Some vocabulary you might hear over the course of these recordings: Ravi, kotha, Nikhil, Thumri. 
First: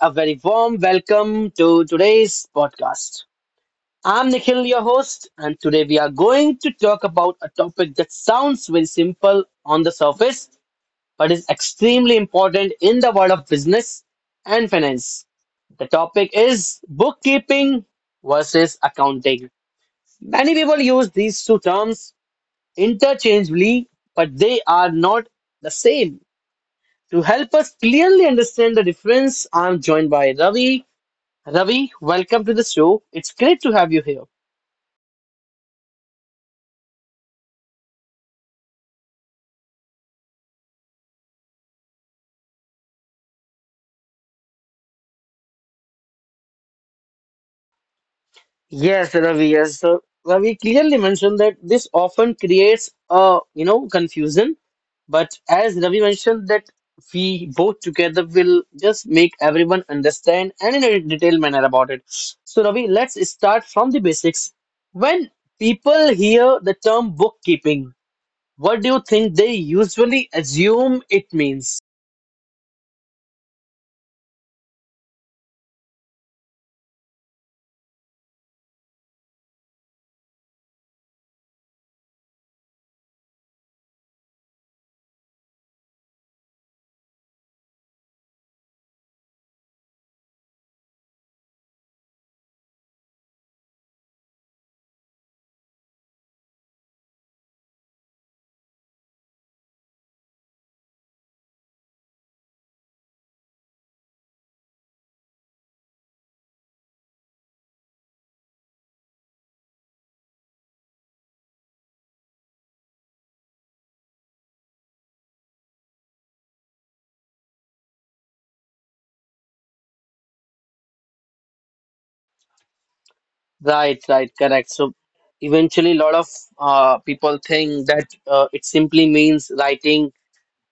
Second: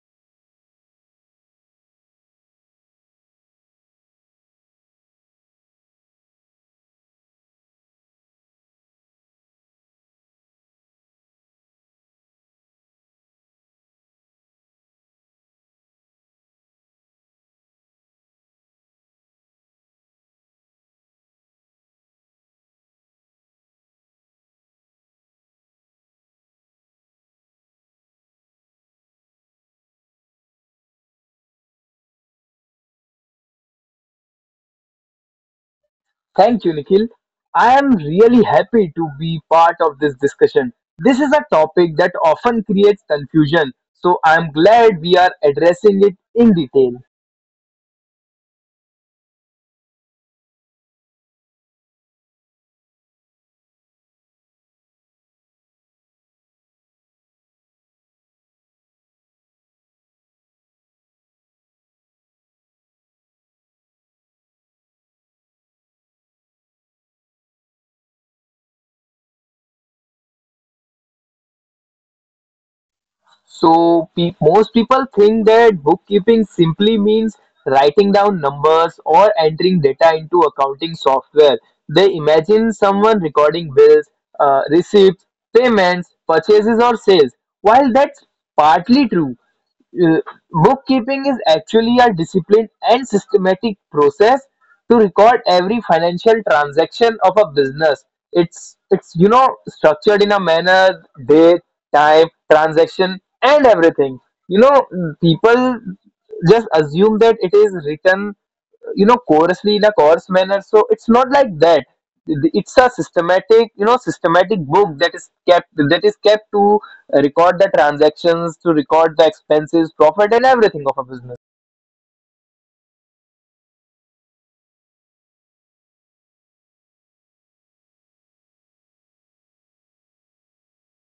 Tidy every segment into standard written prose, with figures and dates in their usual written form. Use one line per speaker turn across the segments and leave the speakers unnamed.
a very warm welcome to today's podcast. I'm Nikhil, your host, and today we are going to talk about a topic that sounds very simple on the surface, but is extremely important in the world of business and finance. The topic is bookkeeping versus accounting. Many people use these two terms interchangeably, but they are not the same. To help us clearly understand the difference, I'm joined by Ravi. Ravi, welcome to the show. It's great to have you here.
Thank you, Nikhil. I am really happy to be part of this discussion. This is a topic that often creates confusion, so I am glad we are addressing it in detail.
Yes, Ravi, yes. So Ravi clearly mentioned that this often creates a confusion, but as Ravi mentioned that we both together will just make everyone understand and in a detailed manner about it. So Ravi, let's start from the basics. When people hear the term bookkeeping, what do you think they usually assume it means?
Most people think that bookkeeping simply means writing down numbers, or entering data into accounting software. They imagine someone recording bills, receipts, payments, purchases, or sales. While that's partly true, uh, bookkeeping is actually a disciplined and systematic process to record every financial transaction of a business. It's you know structured in a manner, date, time, transaction, and everything. You know, people just assume that it is written, you know, coarsely in a coarse manner. So it's not like that. It's a systematic, you know, systematic book that is kept to record the transactions, to record the expenses, profit, and everything of a business.
Right, right, correct. So eventually, a lot of people think that it simply means writing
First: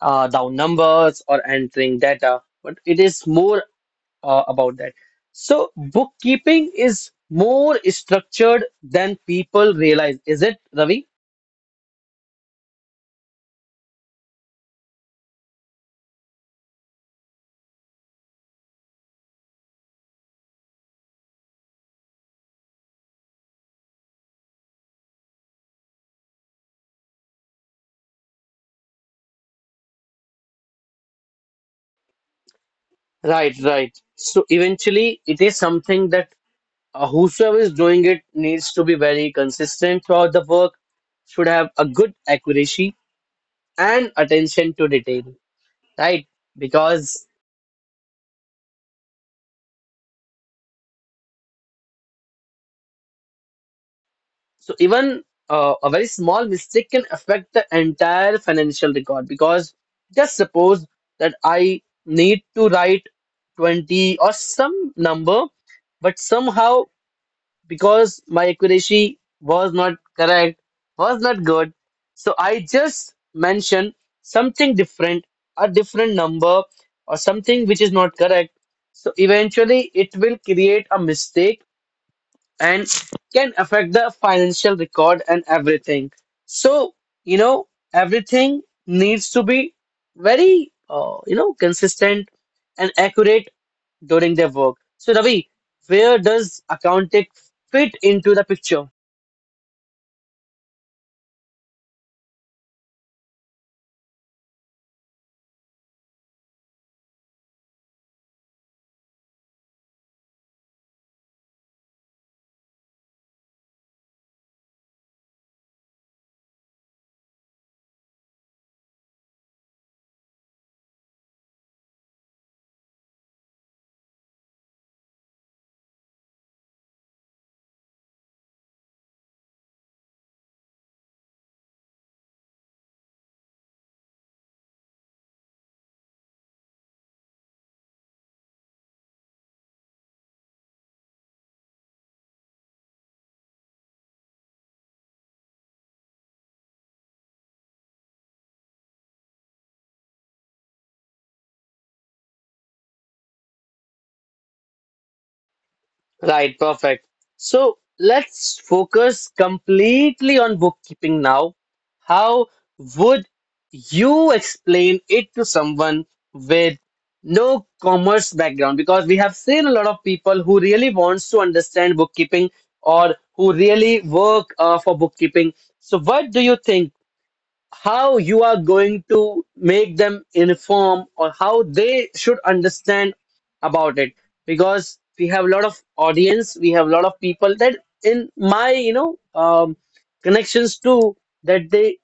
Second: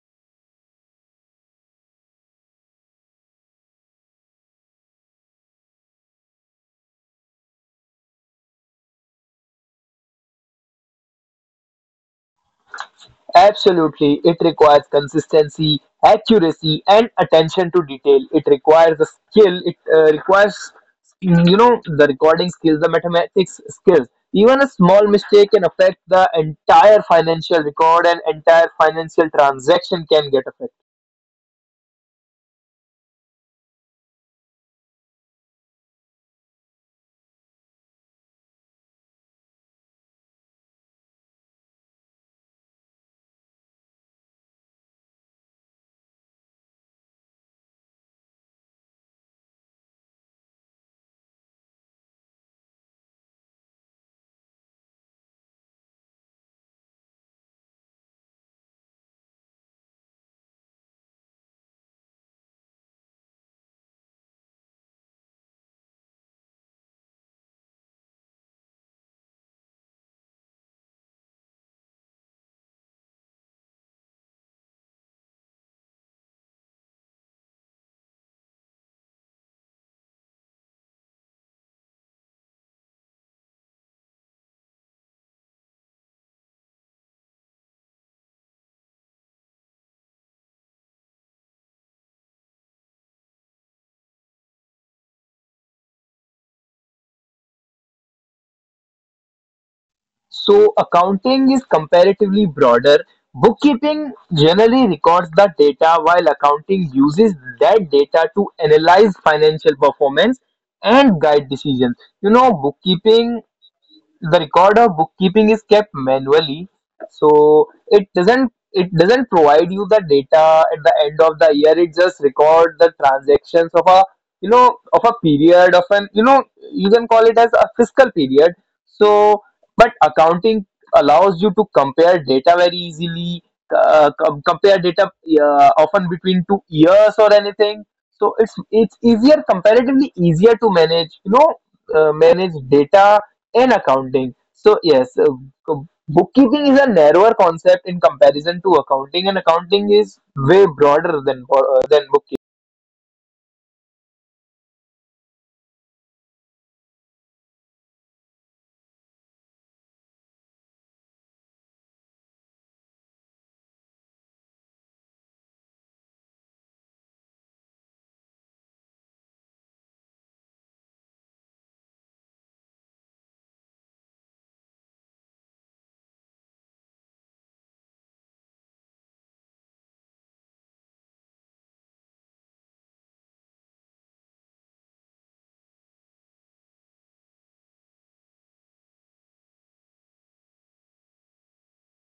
down numbers or entering data, but it is more about that. So bookkeeping is more structured than people realize, is it, Ravi?
Absolutely. It requires consistency, accuracy, and attention to detail. It requires a skill. It requires, you know, the recording skills, the mathematics skills. Even a small mistake can affect the entire financial record and entire financial transaction can get affected.
Right, right. So eventually, it is something that whosoever is doing it needs to be very consistent throughout the work, should have a good accuracy and attention to detail, right? Because so even a very small mistake can affect the entire financial record. Because just suppose that I need to write 20 or some number, but somehow because my accuracy was not correct, was not good, so I just mention something different, a different number, or something which is not correct. So eventually, it will create a mistake and can affect the financial record and everything. So, you know, everything needs to be very, consistent and accurate during their work. So, Ravi, where does accounting fit into the picture?
So accounting is comparatively broader; bookkeeping generally records the data, while accounting uses that data to analyze financial performance and guide decisions. You know, bookkeeping the record of bookkeeping is kept manually, so it doesn't provide you the data at the end of the year. It just record the transactions of a, you know, of a period of an, you know, you can call it as a fiscal period. So but accounting allows you to compare data very easily, compare data often between 2 years or anything. So it's easier, comparatively easier to manage, you know, manage data in accounting. So yes, bookkeeping is a narrower concept in comparison to accounting, and accounting is way broader than than bookkeeping.
Right, perfect. So let's focus completely on bookkeeping now. How would you explain it to someone with no commerce background? Because we have seen a lot of people who really wants to understand bookkeeping or who really work for bookkeeping. So what do you think? How you are going to make them inform or how they should understand about it, because we have a lot of audience, we have a lot of people that in my connections too, that they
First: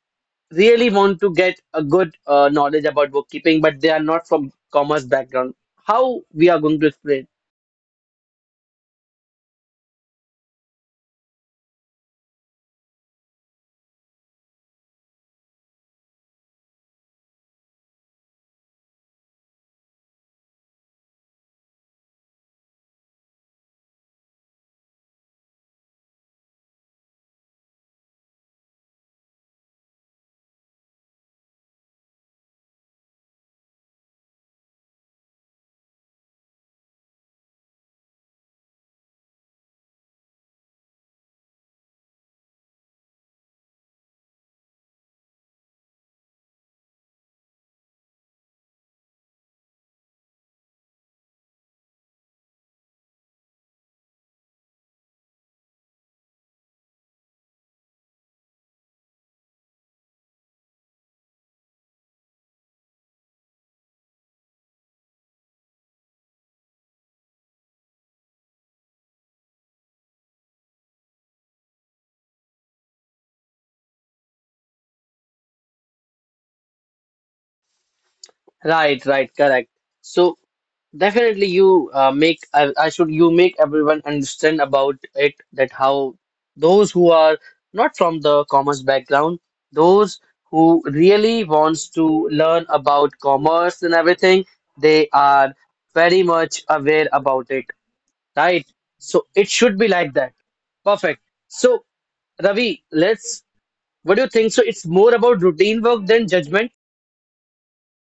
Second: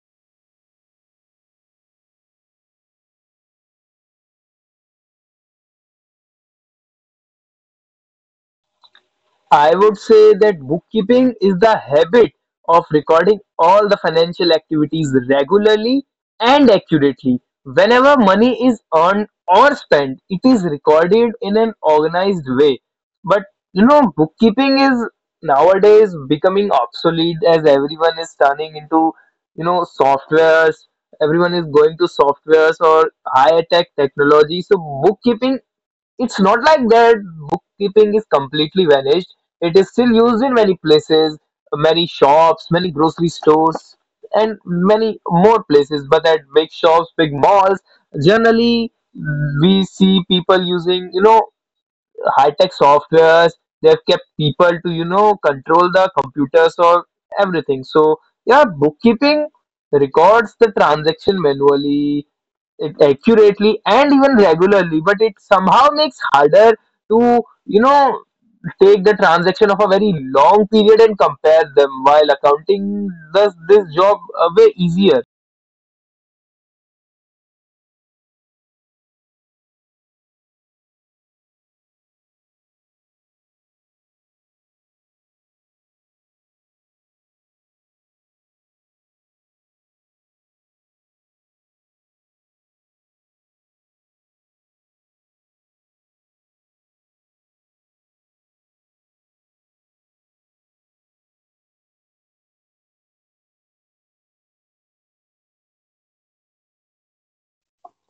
really want to get a good knowledge about bookkeeping, but they are not from commerce background. How we are going to explain?
I would say that bookkeeping is the habit of recording all the financial activities regularly and accurately. Whenever money is earned or spent, it is recorded in an organized way. But you know, bookkeeping is nowadays becoming obsolete as everyone is turning into, you know, softwares. Everyone is going to softwares or high tech technology. So bookkeeping, it's not like that bookkeeping is completely vanished. It is still used in many places, many shops, many grocery stores, and many more places. But at big shops, big malls, generally we see people using, you know, high-tech softwares. They've kept people to, you know, control the computers or everything. So yeah, bookkeeping records the transaction manually, it accurately and even regularly, but it somehow makes harder to, you know, take the transaction of a very long period and compare them, while accounting does this job way easier.
Right, right, correct. So, definitely, you make I should you make everyone understand about it, that how those who are not from the commerce background, those who really wants to learn about commerce and everything, they are very much aware about it, right? So it should be like that. Perfect. So Ravi, let's. What do you think? So it's more about routine work than judgment.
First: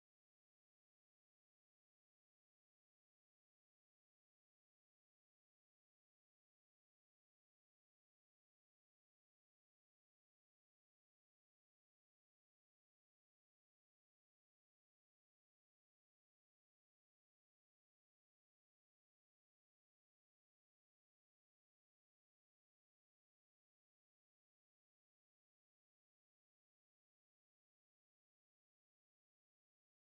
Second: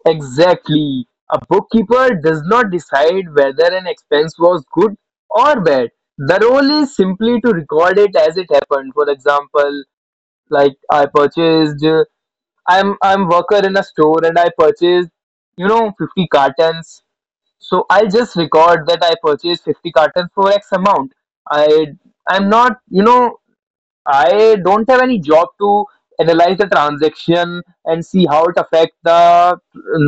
Exactly, a bookkeeper does not decide whether an expense was good or bad. The role is simply to record it as it happened. For example, like I purchased I'm worker in a store and I purchased, you know, 50 cartons. So I'll just record that I purchased 50 cartons for X amount. I I'm not, you know, I don't have any job to analyze the transaction and see how it affect the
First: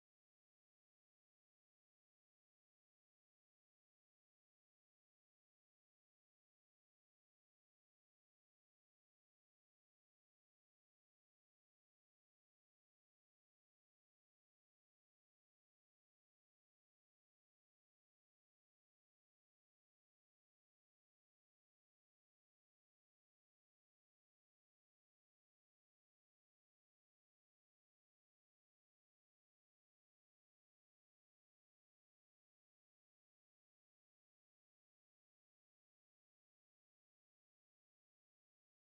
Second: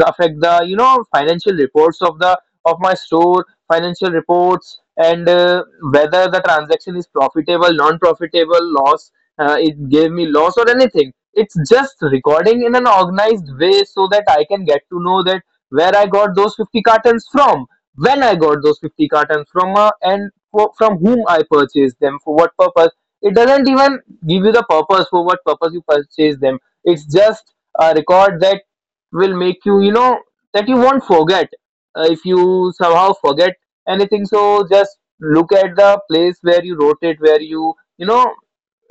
affect the, you know, financial reports of the of my store financial reports and whether the transaction is profitable, non profitable, loss, it gave me loss or anything. It's just recording in an organized way so that I can get to know that where I got those 50 cartons from, when I got those 50 cartons from, and from whom I purchased them, for what purpose. It doesn't even give you the purpose, for what purpose you purchase them. It's just a record that will make you, you know, that you won't forget. If you somehow forget anything, so just look at the place where you wrote it, where you know,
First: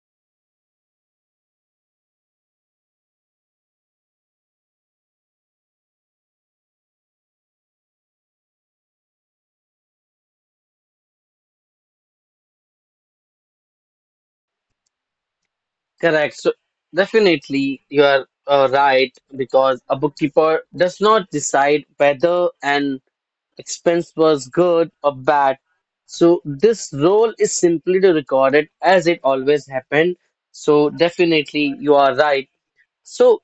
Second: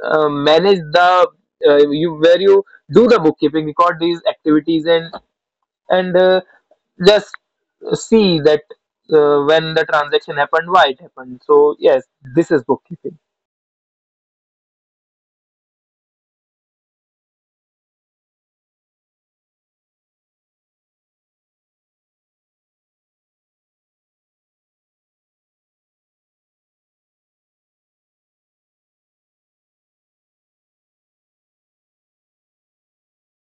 manage the you where you do the bookkeeping, record these activities, and and uh, just see that when the transaction happened, why it happened. So yes, this is bookkeeping.
Correct. So definitely you are right, because a bookkeeper does not decide whether an expense was good or bad. So this role is simply to record it as it always happened. So definitely you are right. So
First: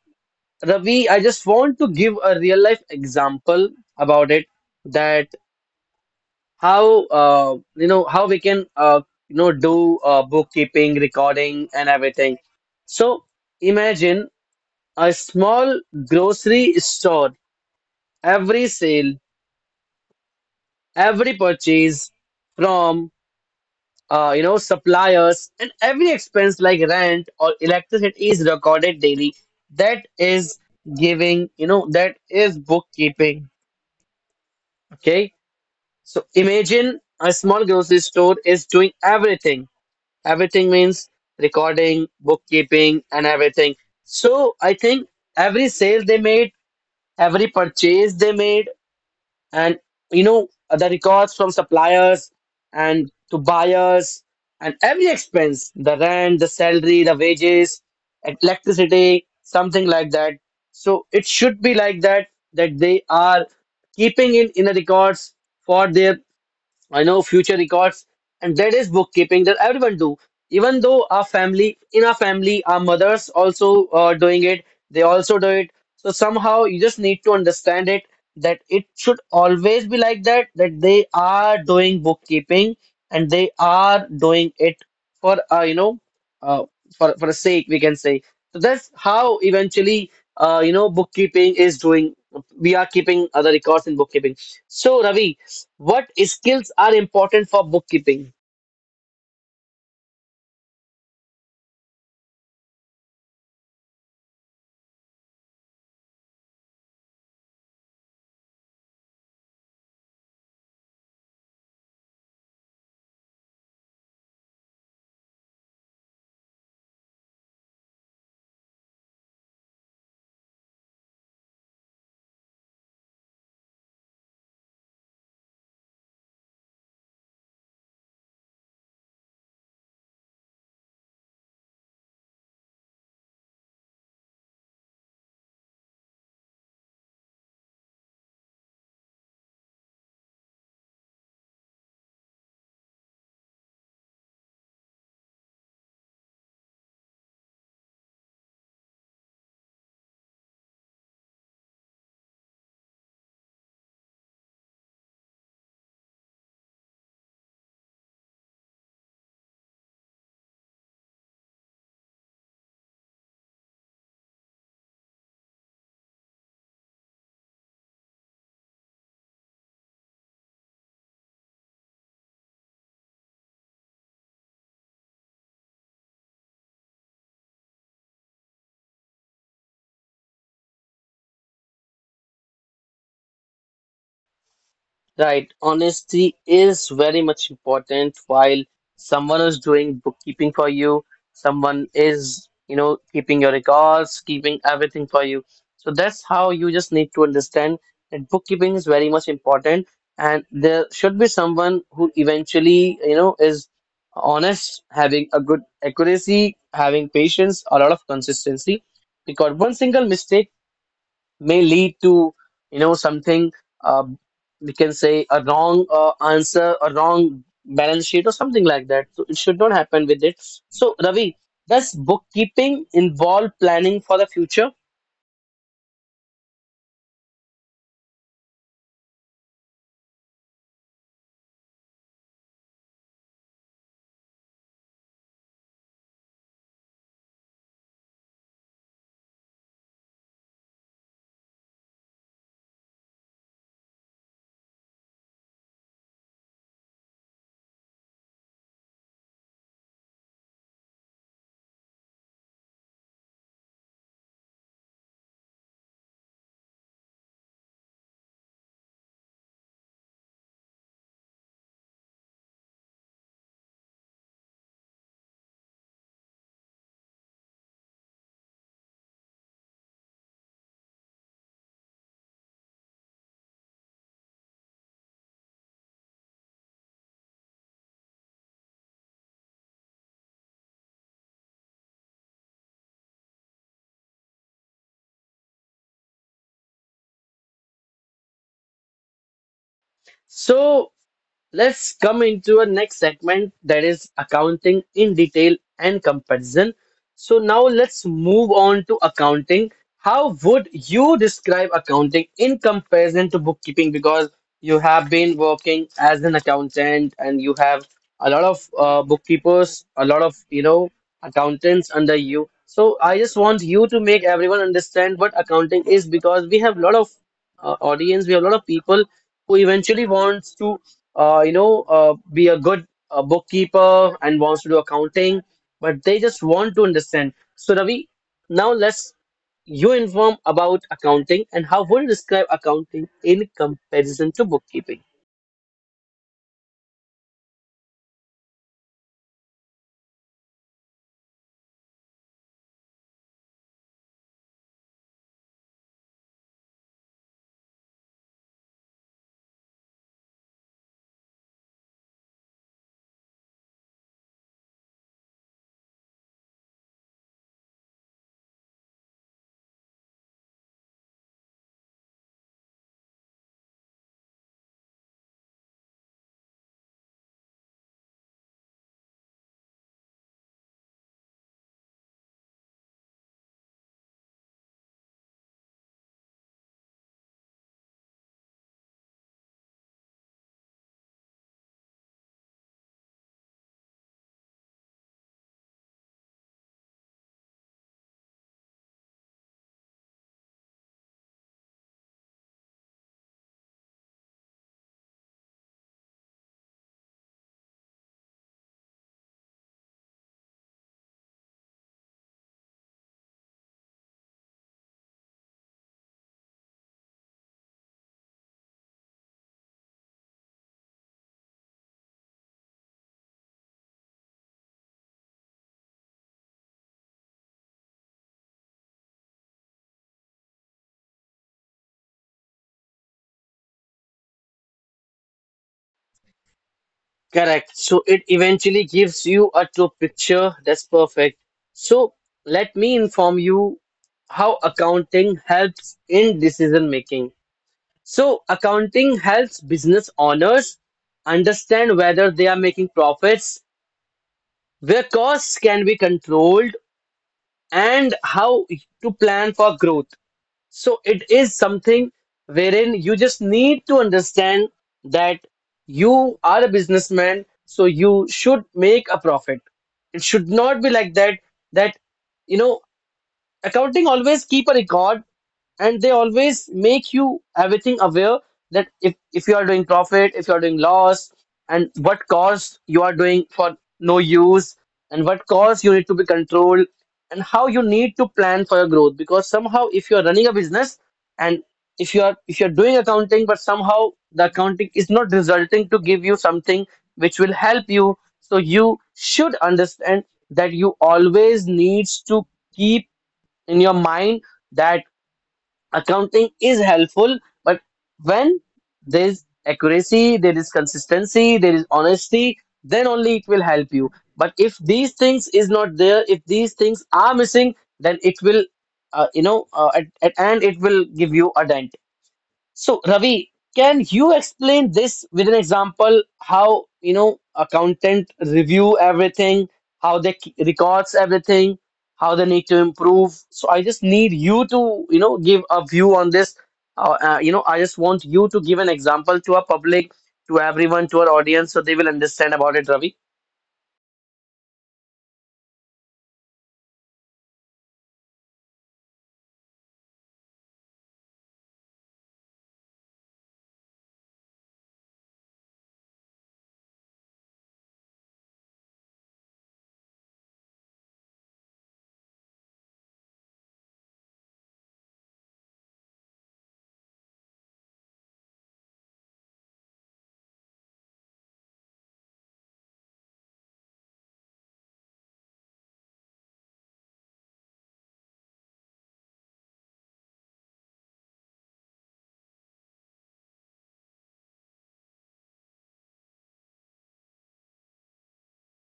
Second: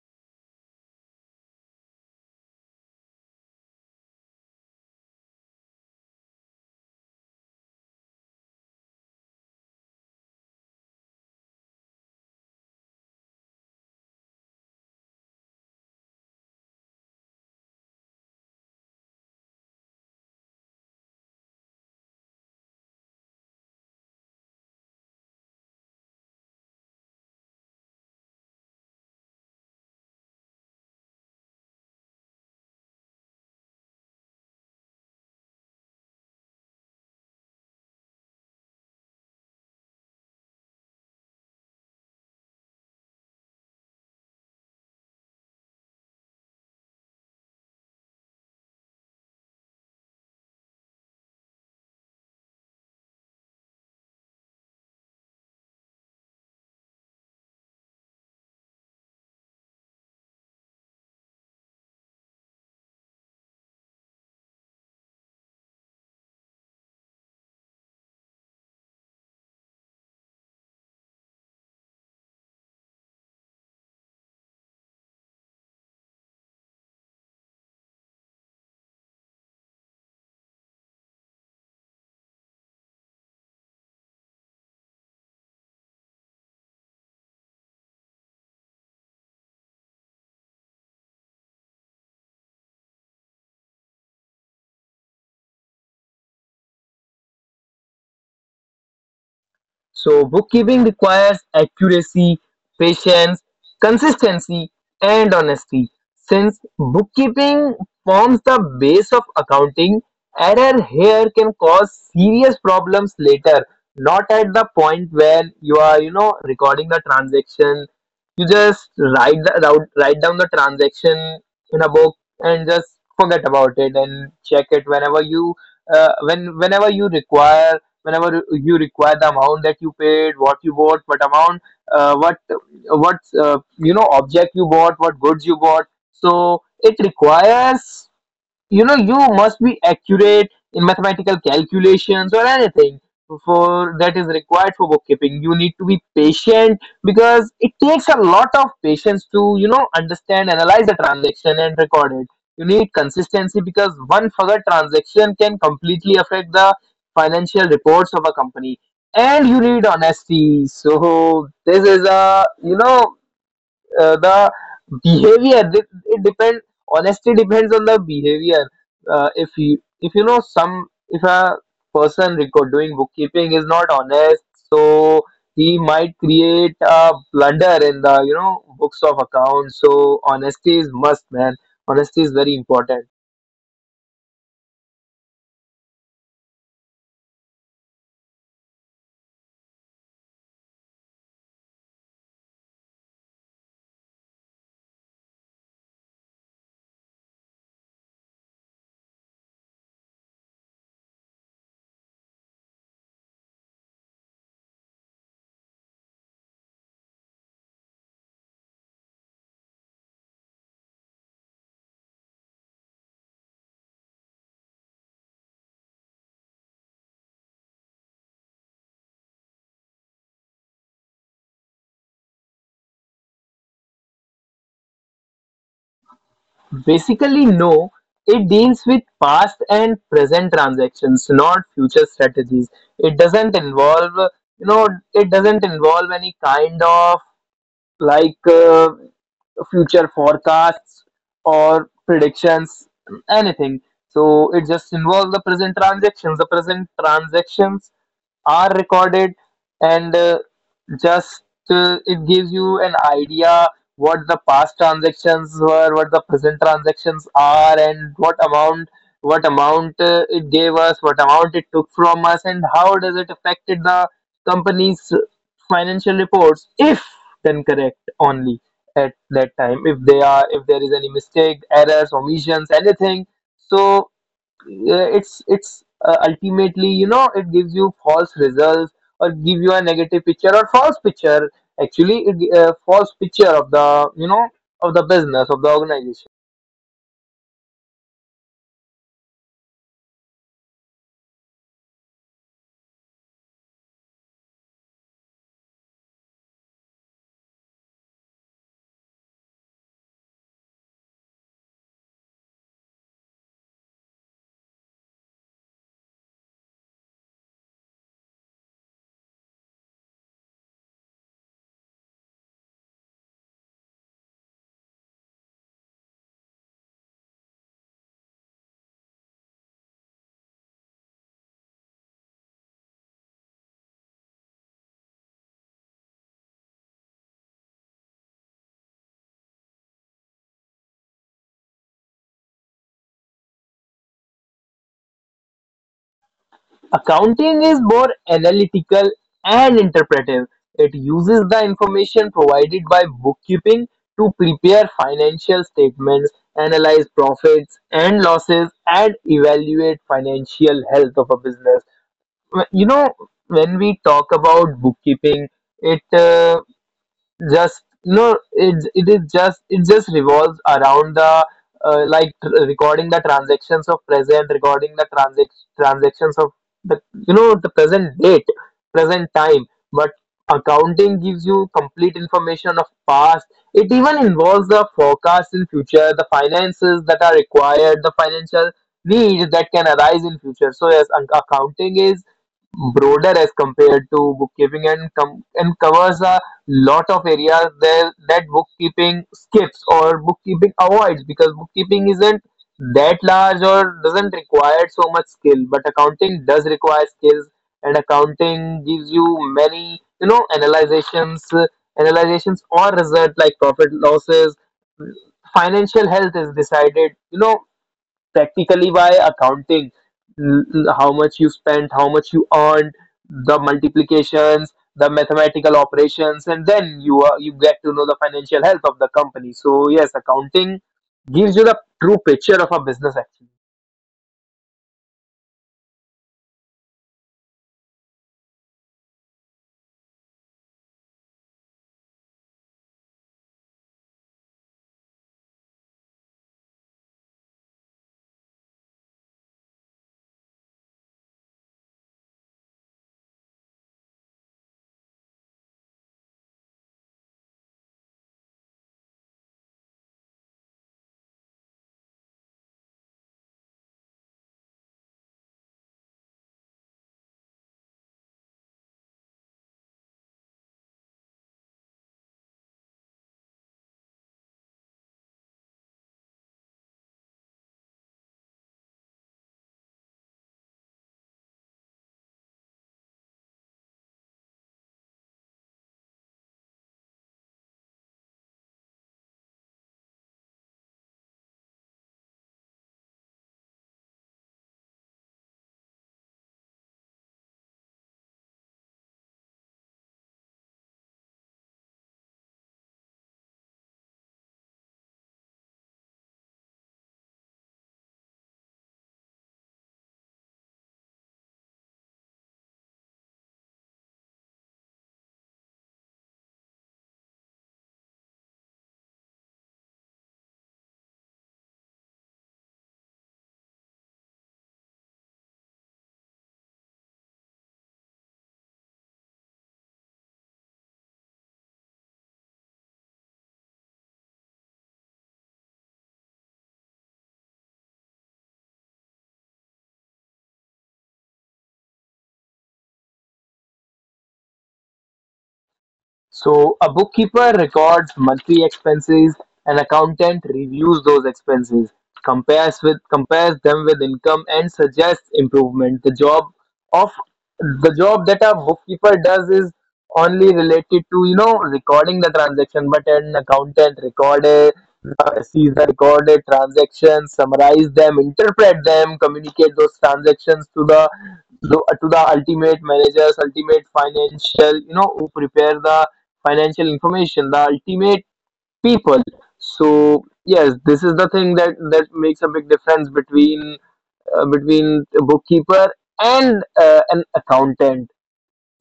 Ravi, I just want to give a real life example about it, that how how we can do bookkeeping, recording, and everything. So, imagine a small grocery store, every sale, every purchase from suppliers, and every expense like rent or electricity is recorded daily. That is giving, you know, that is bookkeeping. Okay. So imagine a small grocery store is doing everything. Everything means recording, bookkeeping, and everything. So I think every sale they made, every purchase they made, and the records from suppliers and to buyers, and every expense, the rent, the salary, the wages, electricity, something like that. So it should be like that, that they are keeping in the records for their, I know, future records, and that is bookkeeping that everyone do. Even though our family, in our family, our mothers also are doing it. They also do it. So somehow you just need to understand it that it should always be like that. That they are doing bookkeeping, and they are doing it for uh, for a sake, we can say. So that's how eventually bookkeeping is doing. We are keeping other records in bookkeeping. So Ravi, what skills are important for bookkeeping?
So, bookkeeping requires accuracy, patience, consistency, and honesty. Since bookkeeping forms the base of accounting, error here can cause serious problems later, not at the point where you are, you know, recording the transaction. You just write, write write down the transaction in a book and just forget about it and check it whenever you when whenever you require, whenever you require the amount that you paid, what you bought, what amount, uh, what what you know, object you bought, what goods you bought. So it requires, you know, you must be accurate in mathematical calculations or anything, for that is required for bookkeeping. You need to be patient because it takes a lot of patience to, you know, understand, analyze the transaction and record it. You need consistency because one forgot transaction can completely affect the financial reports of a company. And you need honesty, so this is a, you know, the behavior. It depends, honesty depends on the behavior. If you, if you know some, if a person record doing bookkeeping is not honest, so he might create a blunder in the, you know, books of accounts. So honesty is must, man. Honesty is very important.
Right, honesty is very much important while someone is doing bookkeeping for you, someone is, you know, keeping your records, keeping everything for you. So that's how you just need to understand that bookkeeping is very much important, and there should be someone who eventually, you know, is honest, having a good accuracy, having patience, a lot of consistency. Because one single mistake may lead to, you know, something uh, we can say a wrong answer, a wrong balance sheet, or something like that, so it should not happen with it. So Ravi, does bookkeeping involve planning for the future?
Basically no, it deals with past and present transactions, not future strategies. It doesn't involve, you know, it doesn't involve any kind of, like, future forecasts or predictions, anything. So it just involves the present transactions. The present transactions are recorded and just it gives you an idea what the past transactions were, what the present transactions are, and what amount, what amount it gave us, what amount it took from us, and how does it affected the company's financial reports. If then correct only at that time, if they are, if there is any mistake, errors, omissions, anything. So it's ultimately, you know, it gives you false results or give you a negative picture or false picture. Actually false picture of the, you know, of the business, of the organization.
So let's come into a next segment, that is accounting in detail and comparison. So now let's move on to accounting. How would you describe accounting in comparison to bookkeeping? Because you have been working as an accountant, and you have a lot of bookkeepers, a lot of, you know, accountants under you. So I just want you to make everyone understand what accounting is, because we have a lot of audience. We have a lot of people who eventually wants to, be a good bookkeeper and wants to do accounting, but they just want to understand. So Ravi, now let's you inform about accounting, and how would you describe accounting in comparison to bookkeeping?
Accounting is more analytical and interpretive; it uses the information provided by bookkeeping to prepare financial statements, analyze profits and losses, and evaluate financial health of a business. You know, when we talk about bookkeeping, it just no it it is just it just revolves around the recording the transactions of present, recording the transactions of the, you know, the present date, present time. But accounting gives you complete information of past. It even involves the forecast in future, the finances that are required, the financial needs that can arise in future. So yes, accounting is broader as compared to bookkeeping and covers a lot of areas there that bookkeeping skips or bookkeeping avoids, because bookkeeping isn't that large or doesn't require so much skill, but accounting does require skills. And accounting gives you many, you know, analyzations, analyzations or result like profit, losses. Financial health is decided, you know, practically by accounting. l- how much you spent, how much you earned, the multiplications, the mathematical operations, and then you get to know the financial health of the company. So yes, accounting gives you the true picture of a business actually.
Correct. So it eventually gives you a true picture. That's perfect. So let me inform you how accounting helps in decision making. So, accounting helps business owners understand whether they are making profits, where costs can be controlled, and how to plan for growth. So, it is something wherein you just need to understand that you are a businessman, so you should make a profit. It should not be like that, that, you know, accounting always keep a record, and they always make you everything aware that if you are doing profit, if you are doing loss, and what cost you are doing for no use, and what cost you need to be controlled, and how you need to plan for your growth. Because somehow, if you are running a business and if you are, if you are doing accounting, but somehow the accounting is not resulting to give you something which will help you, so you should understand that you always needs to keep in your mind that accounting is helpful, but when there's accuracy, there is consistency, there is honesty, then only it will help you. But if these things is not there, if these things are missing, then it will, you know, at and it will give you a dent. So, Ravi, can you explain this with an example how, you know, accountant review everything, how they records everything, how they need to improve. So I just need you to, you know, give a view on this. I just want you to give an example to our public, to everyone, to our audience, so they will understand about it, Ravi.
So a bookkeeper records monthly expenses, an accountant reviews those expenses, compares them with income and suggests improvement. Of the job that a bookkeeper does is only related to, you know, recording the transaction, but an accountant record a sees the recorded transactions, summarize them, interpret them, communicate those transactions to the ultimate managers, ultimate financial, you know, who prepare the financial information, the ultimate people. So yes, this is the thing that makes a big difference between between a bookkeeper and an accountant.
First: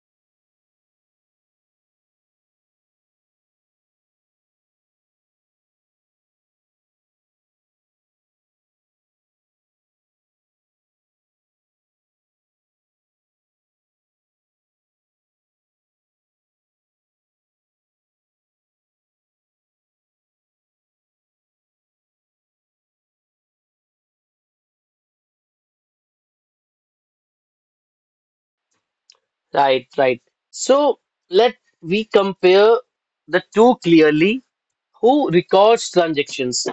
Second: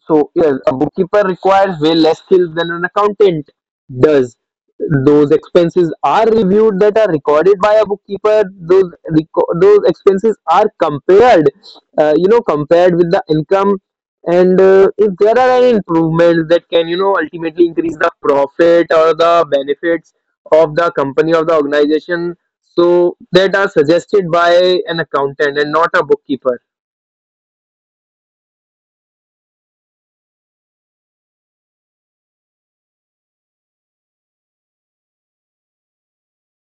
So yes, a bookkeeper requires way less skills than an accountant does. Those expenses are reviewed that are recorded by a bookkeeper. Those expenses are compared, you know, compared with the income. And if there are any improvements that can, you know, ultimately increase the profit or the benefits of the company or the organization, so that are suggested by an accountant and not a bookkeeper.
Right, right. So let we compare the two clearly, who records transactions,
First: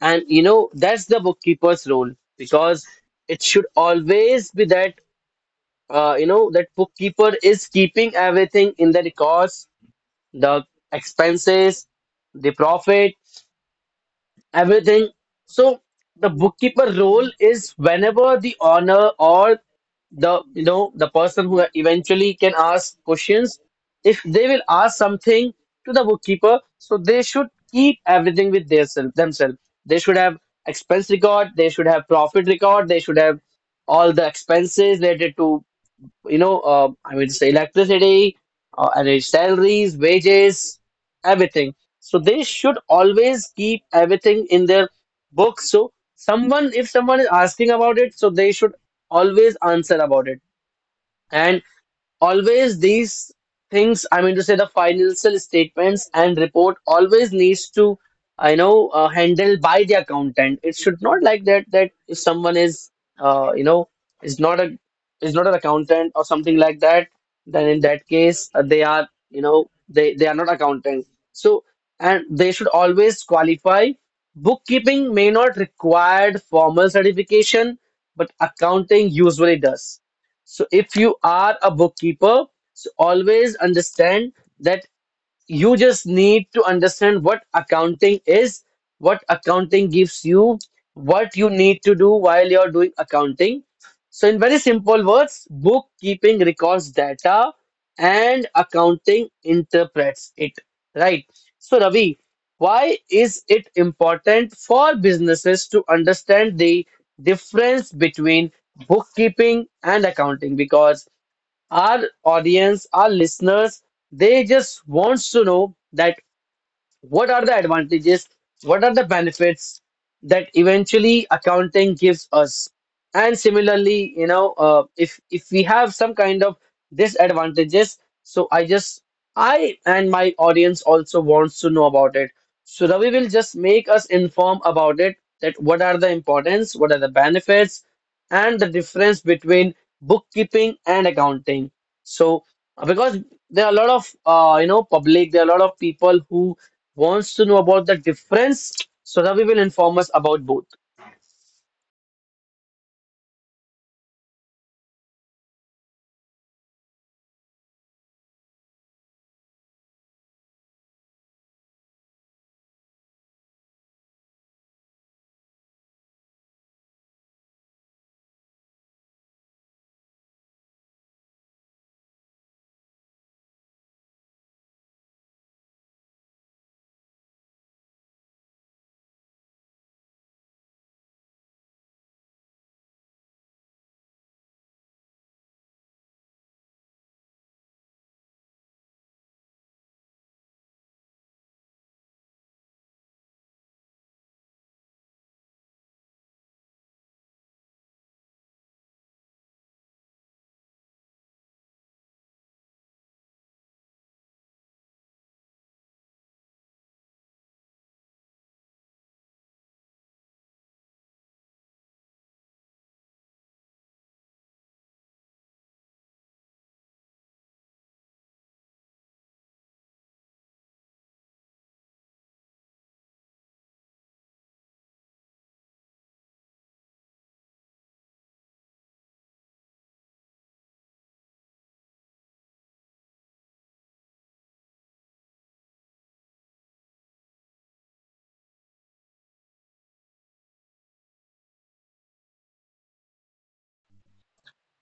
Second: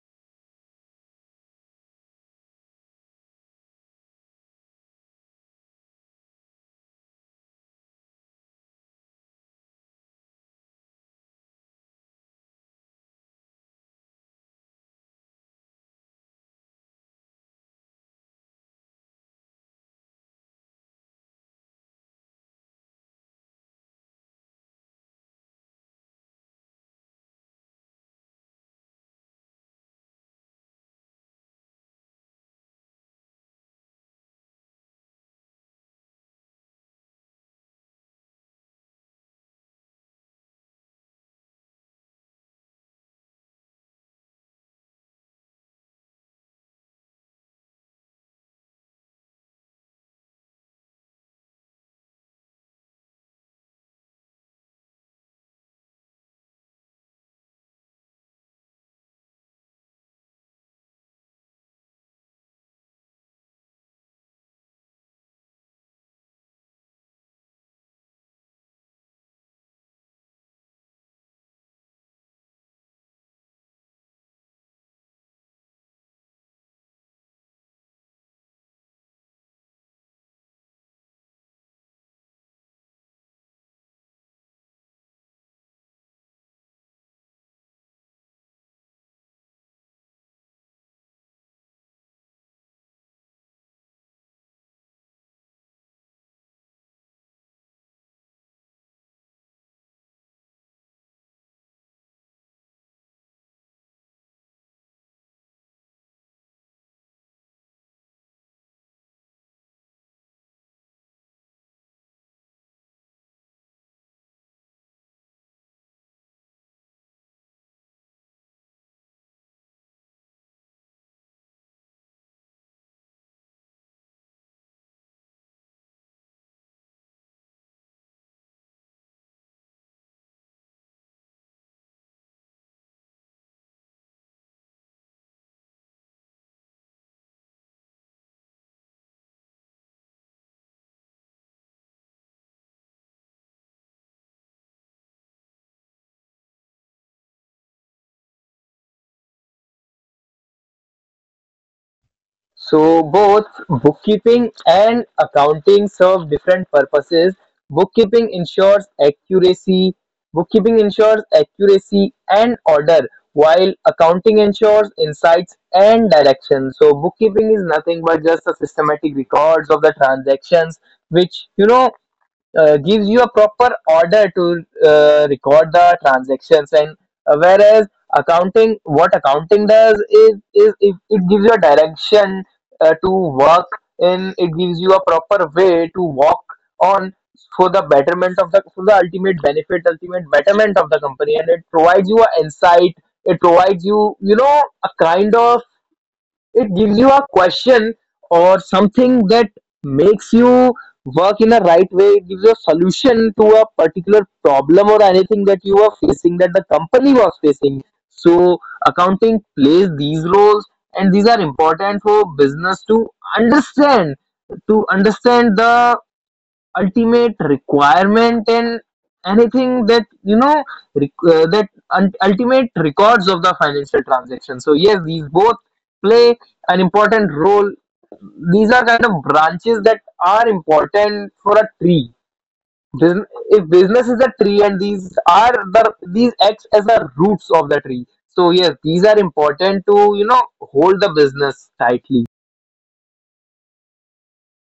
and you know that's the bookkeeper's role, because it should always be that that bookkeeper is keeping everything in the records, the expenses, the profit, everything. So the bookkeeper role is whenever the owner or the, you know, the person who eventually can ask questions, if they will ask something to the bookkeeper, so they should keep everything with their self, themselves. They should have expense record, they should have profit record, they should have all the expenses related to, you know, I mean, it's electricity, and its salaries, wages, everything. So they should always keep everything in their book. So someone, if someone is asking about it, so they should always answer about it. And always these things, I mean to say the financial statements and report, always needs to, I know, handle by the accountant. It should not like that that if someone is, uh, you know, is not a is not an accountant or something like that, then in that case they are, you know, they are not accountant. So and they should always qualify. Bookkeeping may not require formal certification, but accounting usually does. So if you are a bookkeeper, so always understand that you just need to understand what accounting is, what accounting gives you, what you need to do while you're doing accounting. So, in very simple words, bookkeeping records data and accounting interprets it, right? So, Ravi, why is it important for businesses to understand the difference between bookkeeping and accounting? Because our audience, our listeners, they just wants to know that what are the advantages, what are the benefits that eventually accounting gives us, and similarly if we have some kind of disadvantages. So I and my audience also wants to know about it. So Ravi will just make us inform about it, that what are the importance, what are the benefits, and the difference between bookkeeping and accounting. So because there are a lot of public, there are a lot of people who wants to know about the difference. So Ravi will inform us about both.
So both bookkeeping and accounting serve different purposes. Bookkeeping ensures accuracy, Bookkeeping ensures accuracy and order, while accounting ensures insights and direction. So bookkeeping is nothing but just the systematic records of the transactions, which gives you a proper order to record the transactions and whereas accounting, what accounting does is, it gives you a direction, to work, and it gives you a proper way to walk on for the ultimate betterment of the company, and it provides you a insight. It provides you, you know a kind of, it gives you a question or something that makes you work in a right way. It gives you a solution to a particular problem or anything that you are facing, that the company was facing. So, accounting plays these roles, and these are important for business to understand understand the ultimate requirement, and anything that, ultimate records of the financial transaction. So yes, these both play an important role. These are kind of branches that are important for a tree. If business is a tree, and these are the these acts as the roots of the tree. So yes, these are important to, hold the business tightly.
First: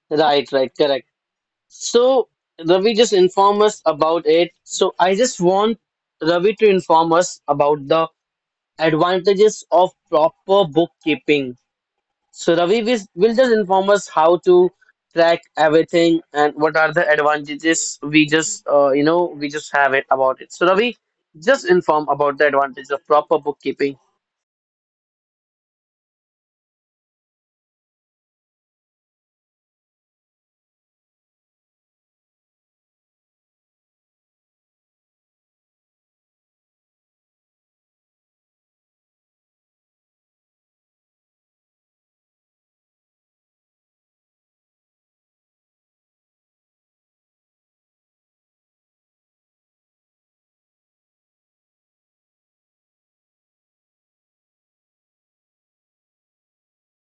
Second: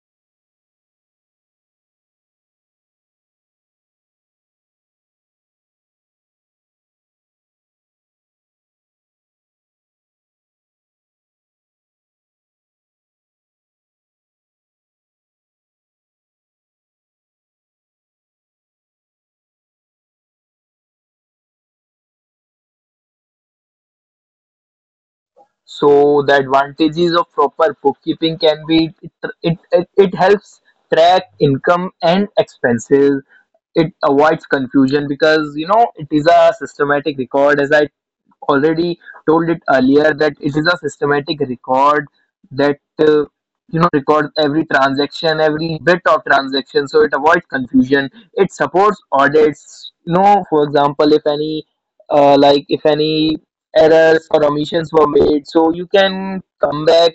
Right, right, correct. So Ravi just inform us about it. So I just want Ravi to inform us about the advantages of proper bookkeeping. So Ravi will just inform us how to track everything and what are the advantages we just we just have it about it. So Ravi, just inform about the advantage of proper bookkeeping.
So the advantages of proper bookkeeping can be , it helps track income and expenses. It avoids confusion, because you know it is a systematic record, as I already told it earlier, that it is a systematic record that, you know, records every transaction, every bit of transaction, so it avoids confusion. It supports audits. You know, for example, if any like, if any errors or omissions were made, so you can come back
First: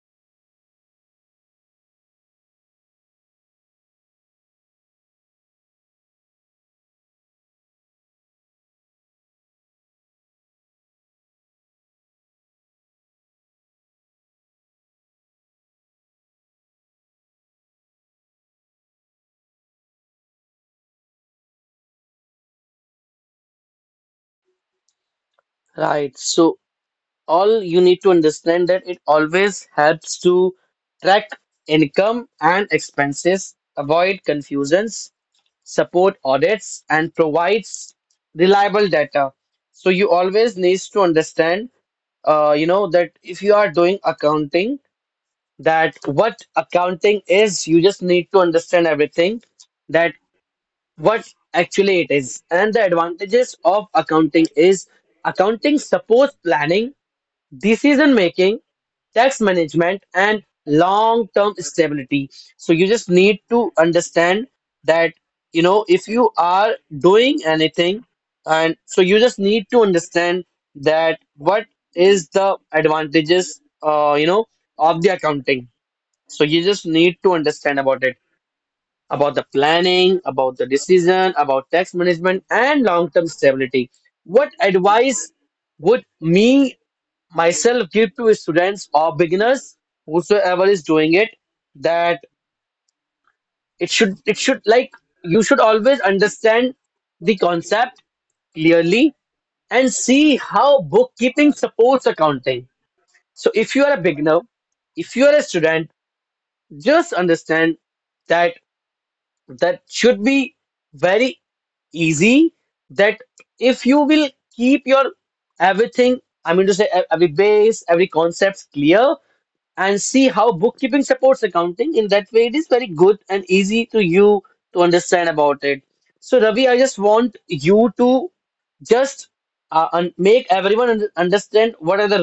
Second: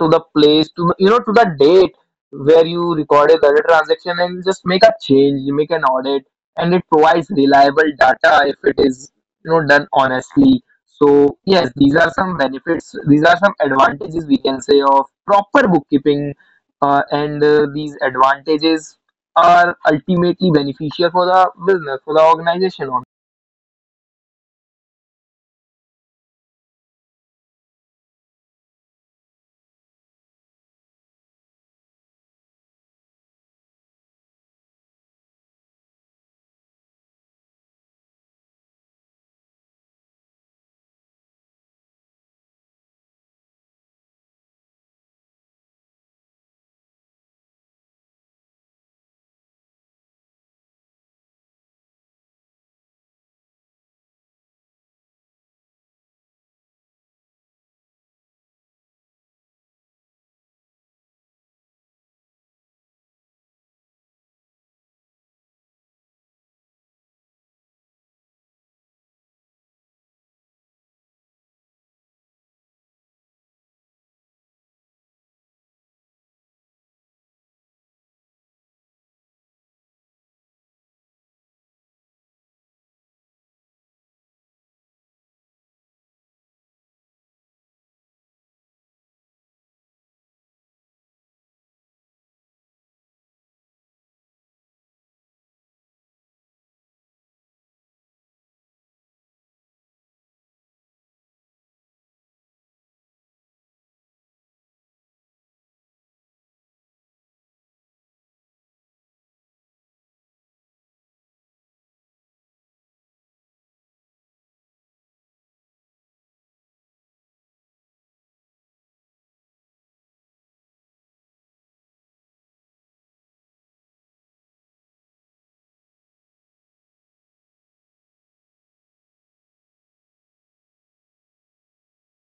to the place, to you know, to the date where you recorded the transaction and just make a change, you make an audit. And it provides reliable data if it is, you know, done honestly. So yes, these are some benefits, these are some advantages we can say of proper bookkeeping. And these advantages are ultimately beneficial for the business, for the organization.
Right. So all you need to understand that it always helps to track income and expenses, avoid confusions, support audits, and provides reliable data. So you always needs to understand, that if you are doing accounting, that what accounting is, you just need to understand everything, that what actually it is. And the advantages of accounting is accounting supports planning, decision making, tax management, and long term stability. So you just need to understand that you know if you are doing anything, and so you just need to understand that what is the advantages, of the accounting. So you just need to understand about it, about the planning, about the decision, about tax management, and long term stability. What advice would me myself give to students or beginners whosoever is doing it, that it should like you should always understand the concept clearly and see how bookkeeping supports accounting. So if you are a beginner, if you are a student, just understand that that should be very easy, that if you will keep your everything, I mean to say every base, every concept clear, and see how bookkeeping supports accounting. In that way, it is very good and easy to you to understand about it. So, Ravi, I just want you to just un make everyone un understand what are the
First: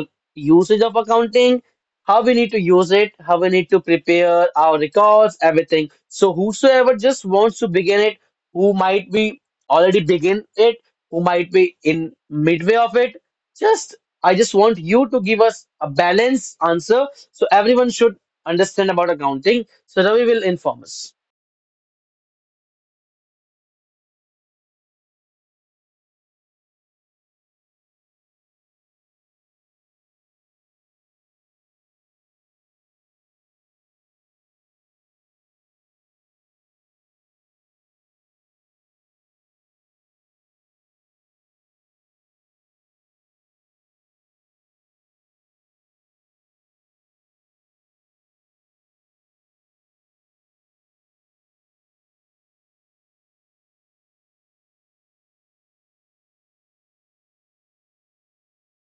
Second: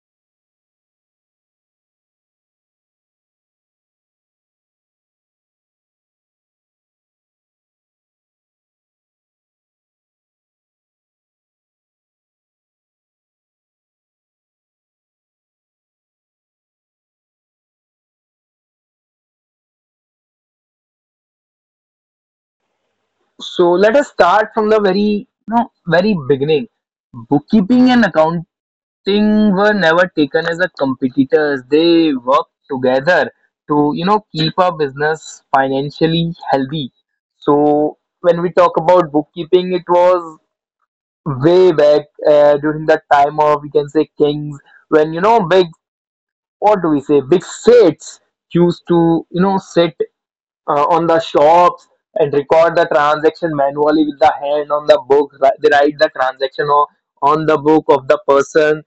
usage of accounting, how we need to use it, how we need to prepare our records, everything. So whosoever just wants to begin it, who might be already begin it, who might be in midway of it, just I just want you to give us a balanced answer so everyone should understand about accounting. So Ravi will inform us.
So let us start from the very, you know, very beginning. Bookkeeping and accounting Sting were never taken as a competitors. They worked together to, you know, keep our business financially healthy. So when we talk about bookkeeping, it was way back, during the time of, we can say, kings, when you know big, what do we say, big states used to, you know, sit on the shops and record the transaction manually with the hand on the book. They write the transaction or on the book of the person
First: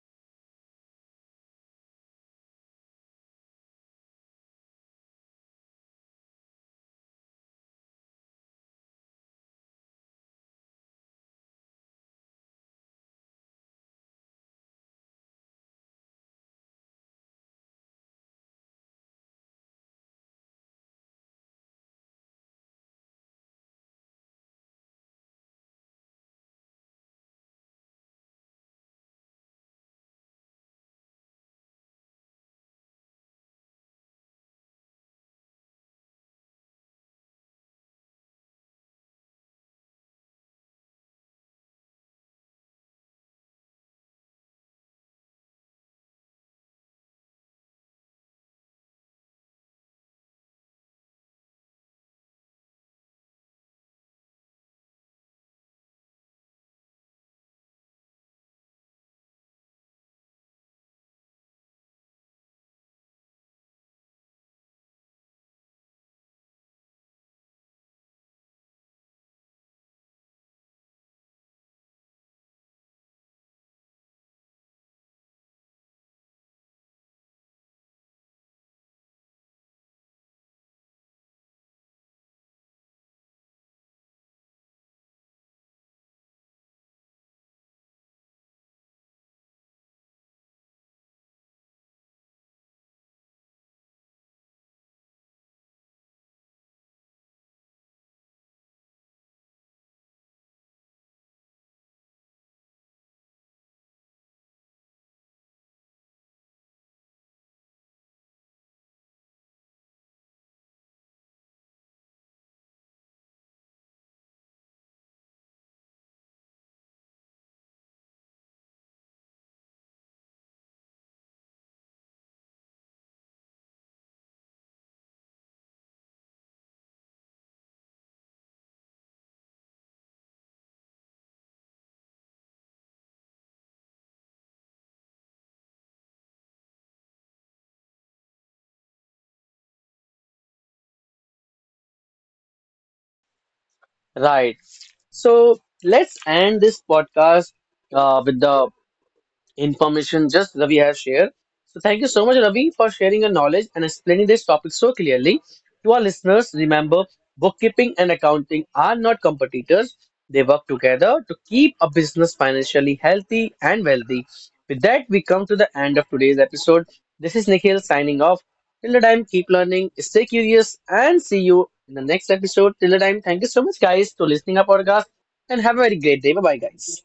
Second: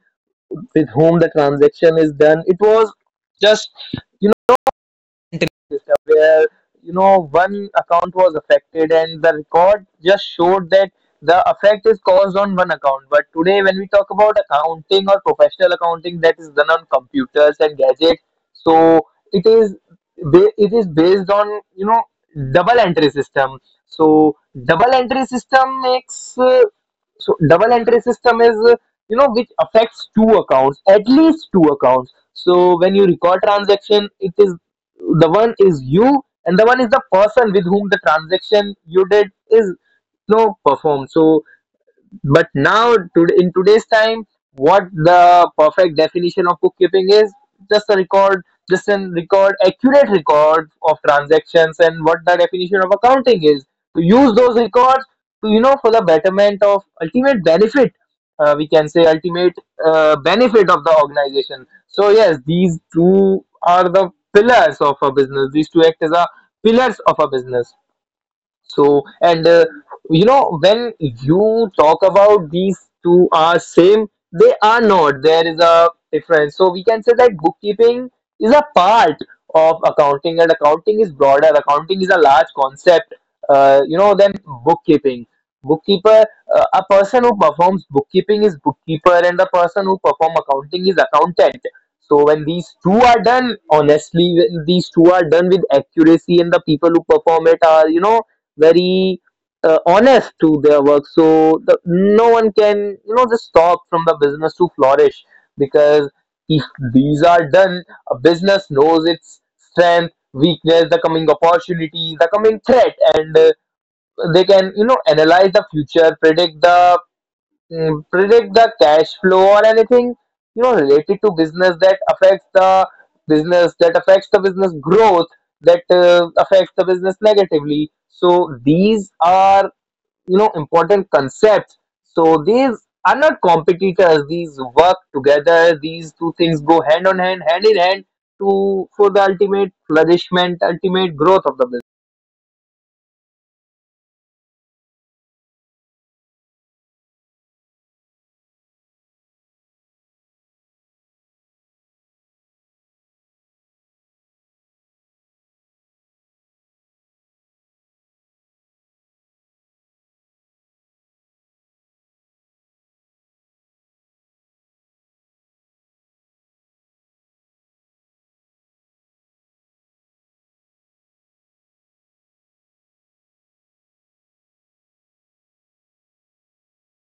with whom the transaction is done. It was just, you system, where you know one account was affected and the record just showed that the effect is caused on one account. But today when we talk about accounting or professional accounting, that is done on computers and gadgets. So it is it is based on, you know, double entry system. So double entry system makes uh, double entry system is, you know, which affects two accounts, at least two accounts. So when you record transaction, it is, the one is you and the one is the person with whom the transaction you did is, you know, performed. So but now today, in today's time, what the perfect definition of bookkeeping is, just a record, accurate record of transactions. And what the definition of accounting is, to use those records to, you know, for the betterment of ultimate benefit, we can say ultimate benefit of the organization. So yes, these two are the pillars of a business. These two act as a pillars of a business. So, and you know, when you talk about these two are same, they are not. There is a difference. So, we can say that bookkeeping is a part of accounting, and accounting is broader. Accounting is a large concept, you know, than bookkeeping. Bookkeeper, a person who performs bookkeeping is bookkeeper, and the person who perform accounting is accountant. So when these two are done honestly, when these two are done with accuracy, and the people who perform it are, you know, very honest to their work, so the, no one can you know just stop from the business to flourish. Because if these are done, a business knows its strength, weakness, the coming opportunities, the coming threat. And they can, you know, analyze the future, predict the cash flow, or anything you know related to business that affects the business growth, that affects the business negatively. So these are, you know, important concepts. So these are not competitors, these work together. These two things go hand in hand to, for the ultimate flourishment, ultimate growth of the business.
Right. So let's end this podcast with the information just Ravi has shared. So thank you so much, Ravi, for sharing your knowledge and explaining this topic so clearly. To our listeners, remember, bookkeeping and accounting are not competitors. They work together to keep a business financially healthy and wealthy. With that, we come to the end of today's episode. This is Nikhil signing off. Till the time, keep learning, stay curious, and see you in the next episode. Till the time, thank you so much, guys, for listening our podcast, and have a very great day. Bye bye, guys.